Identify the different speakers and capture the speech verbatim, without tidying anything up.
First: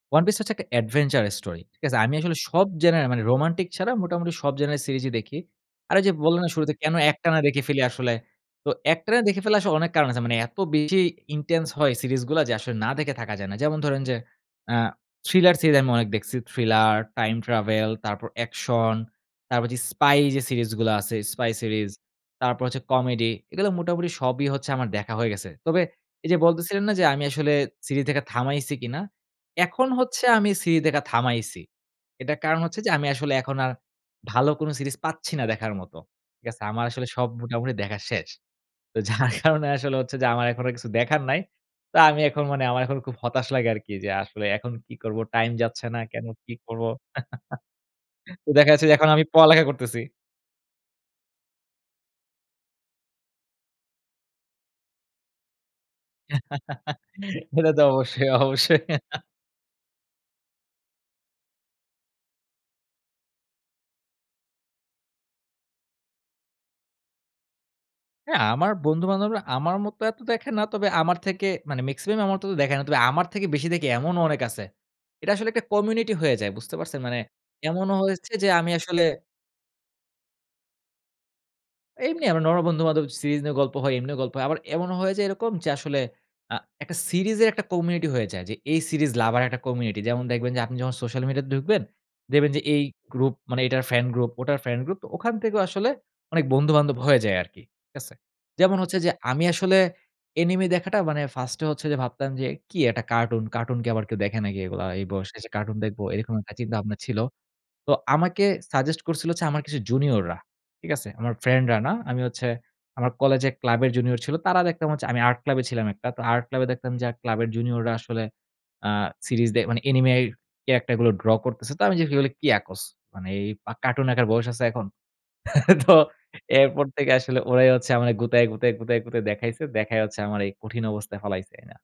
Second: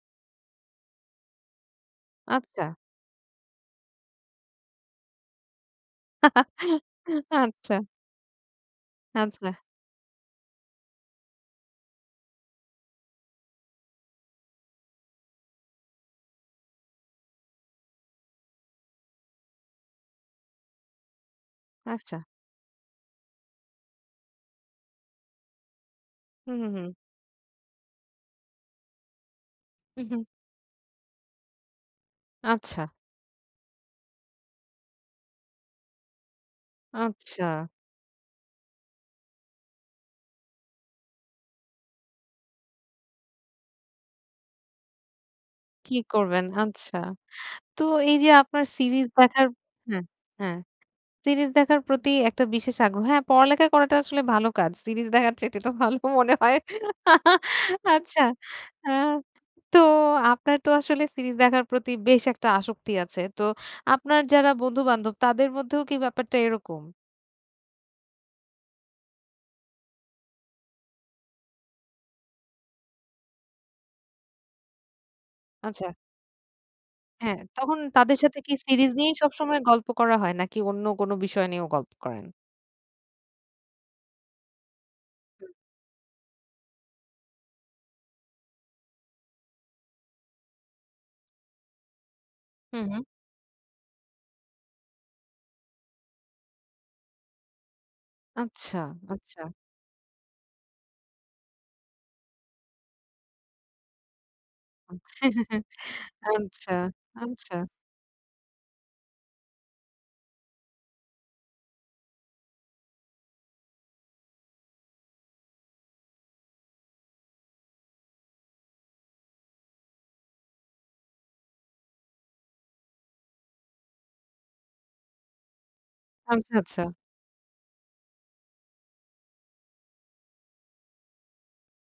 Speaker 1: One Piece হচ্ছে একটা adventure story ঠিক আছে? আমি আসলে সব
Speaker 2: আচ্ছা।
Speaker 1: genre এ মানে রোমান্টিক ছাড়া মোটামুটি সব genre এর সিরিজই দেখি। আর ঐযে বললাম না শুরুতে কেন একটানা দেখে ফেলি
Speaker 2: আচ্ছা।
Speaker 1: আসলে? তো একটানা দেখে
Speaker 2: আচ্ছা।
Speaker 1: ফেলার আসলে অনেক কারণ আছে। মানে এত বেশি intense হয় সিরিজগুলা। যে আসলে না দেখে থাকা যায় না। যেমন ধরেন যে, অ্যা thriller সিরিজ আমি অনেক দেখছি। Thriller, time travel, তারপর action, তারপর যে spy যে সিরিজগুলো আছে, spy series,
Speaker 2: আচ্ছা।
Speaker 1: তারপর হচ্ছে comedy এগুলো মোটামুটি সবই হচ্ছে আমার দেখা হয়ে গেছে। তবে এইযে
Speaker 2: হু, হু,
Speaker 1: বলতেছিলেন
Speaker 2: হু।
Speaker 1: না যে আমি আসলে সিরিজ দেখা থামাইছি কিনা? এখন
Speaker 2: হু, হু।
Speaker 1: হচ্ছে আমি সিরি দেখা থামাইছি। এটার কারণ হচ্ছে
Speaker 2: আচ্ছা।
Speaker 1: যে আমি আসলে এখন আর ভালো কোন সিরিজ পাচ্ছি না দেখার মতো। ঠিক আছে? আমার আসলে সব
Speaker 2: আচ্ছা।
Speaker 1: মোটামুটি দেখা শেষ। তো যার কারণে আসলে হচ্ছে যে আমার এখন আর কিছু দেখার নাই। তো আমি এখন মানে আমার এখন খুব হতাশ লাগে আরকি। যে আসলে এখন কি করবো? টাইম যাচ্ছে
Speaker 2: কি
Speaker 1: না কেন?
Speaker 2: করবেন?
Speaker 1: কি করবো?
Speaker 2: আচ্ছা। তো এইযে
Speaker 1: তো
Speaker 2: আপনার
Speaker 1: দেখা যাচ্ছে যে
Speaker 2: সিরিজ
Speaker 1: এখন আমি
Speaker 2: দেখার
Speaker 1: পড়ালেখা করতেছি।
Speaker 2: হ্যাঁ, হ্যাঁ, সিরিজ দেখার প্রতি একটা বিশেষ আগ্রহ হ্যাঁ, পড়ালেখা করাটা আসলে ভালো কাজ। সিরিজ দেখার চাইতে তো ভালো মনে হয়।
Speaker 1: এটা তো
Speaker 2: আচ্ছা।
Speaker 1: অবশ্যই, অবশ্যই।
Speaker 2: আ তো আপনার তো আসলে সিরিজ দেখার প্রতি বেশ একটা আসক্তি আছে। তো আপনার যারা বন্ধু-বান্ধব, তাদের মধ্যেও কি ব্যাপারটা এরকম?
Speaker 1: হ্যাঁ। আ আমার বন্ধু-বান্ধবরা আমার মত এত দেখে না। তবে আমার থেকে মানে মেক্সিমাম আমার মত দেখে না। তবে আমার থেকে বেশি দেখে এমনও অনেক আছে। এটা আসলে একটা
Speaker 2: আচ্ছা।
Speaker 1: community হয়ে যায়। বুঝতে পারছেন? মানে
Speaker 2: হ্যাঁ। তখন
Speaker 1: এমনও
Speaker 2: তাদের
Speaker 1: হয়েছে
Speaker 2: সাথে
Speaker 1: যে
Speaker 2: কি
Speaker 1: আমি
Speaker 2: সিরিজ
Speaker 1: আসলে
Speaker 2: নিয়েই সবসময় গল্প করা হয়? নাকি অন্য কোনো বিষয় নিয়েও গল্প
Speaker 1: এমনি
Speaker 2: করেন?
Speaker 1: আমরা নরমাল বন্ধু-বান্ধব সিরিজ নিয়ে গল্প হয়, এমনিও গল্প হয়। আবার এমনও হয়ে যায়
Speaker 2: হু।
Speaker 1: এরকম যে, আসলে আ একটা সিরিজের একটা community হয়ে যায়। যে এই series lover রা একটা community। যেমন দেখবেন যে, আপনি যখন সোশ্যাল মিডিয়াতে ঢুকবেন, দেখবেন যে
Speaker 2: হু,
Speaker 1: এই
Speaker 2: হু।
Speaker 1: গ্রুপ মানে এটার ফ্যান গ্রুপ, ওটার ফ্যান গ্রুপ। তো ওখান থেকেও আসলে অনেক বন্ধু-বান্ধব হয়ে যায় আরকি। ঠিক আছে?
Speaker 2: আচ্ছা,
Speaker 1: যেমন হচ্ছে যে,
Speaker 2: আচ্ছা।
Speaker 1: আমি আসলে anime দেখাটা মানে first এ হচ্ছে যে ভাবতাম যে, "কি একটা কার্টুন। কার্টুন কি আবার কেউ দেখে নাকি এগুলা?
Speaker 2: আ
Speaker 1: এই বয়সে যেয়ে কার্টুন দেখবো?" এরকম একটা
Speaker 2: আচ্ছা,
Speaker 1: চিন্তাভাবনা ছিল।
Speaker 2: আচ্ছা।
Speaker 1: তো আমাকে suggest করছিল হচ্ছে আমার কিছু junior রা। ঠিক আছে? আমার ফ্রেন্ডরা না। আমি হচ্ছে আমার কলেজে ক্লাবের junior ছিল। তারা দেখতাম হচ্ছে আমি আর্ট ক্লাবে ছিলাম একটা। তো আর্ট ক্লাবে দেখতাম যে আ ক্লাবের junior রা আসলে অ্যা সিরিজ দে মানে anime র character গুলো draw করতেছে। তো আমি জিজ্ঞেস করি, "এগুলো কি আকোস? মানে এই কার্টুন একার বয়স আছে এখন?" তো
Speaker 2: আচ্ছা, আচ্ছা।
Speaker 1: এরপর থেকে আসলে ওরাই হচ্ছে আমারে গুতায়ে, গুতায়ে, গুতায়, গুতায় দেখাইছে। দেখাই হচ্ছে আমার এই কঠিন অবস্থায় ফালাইছে এ না।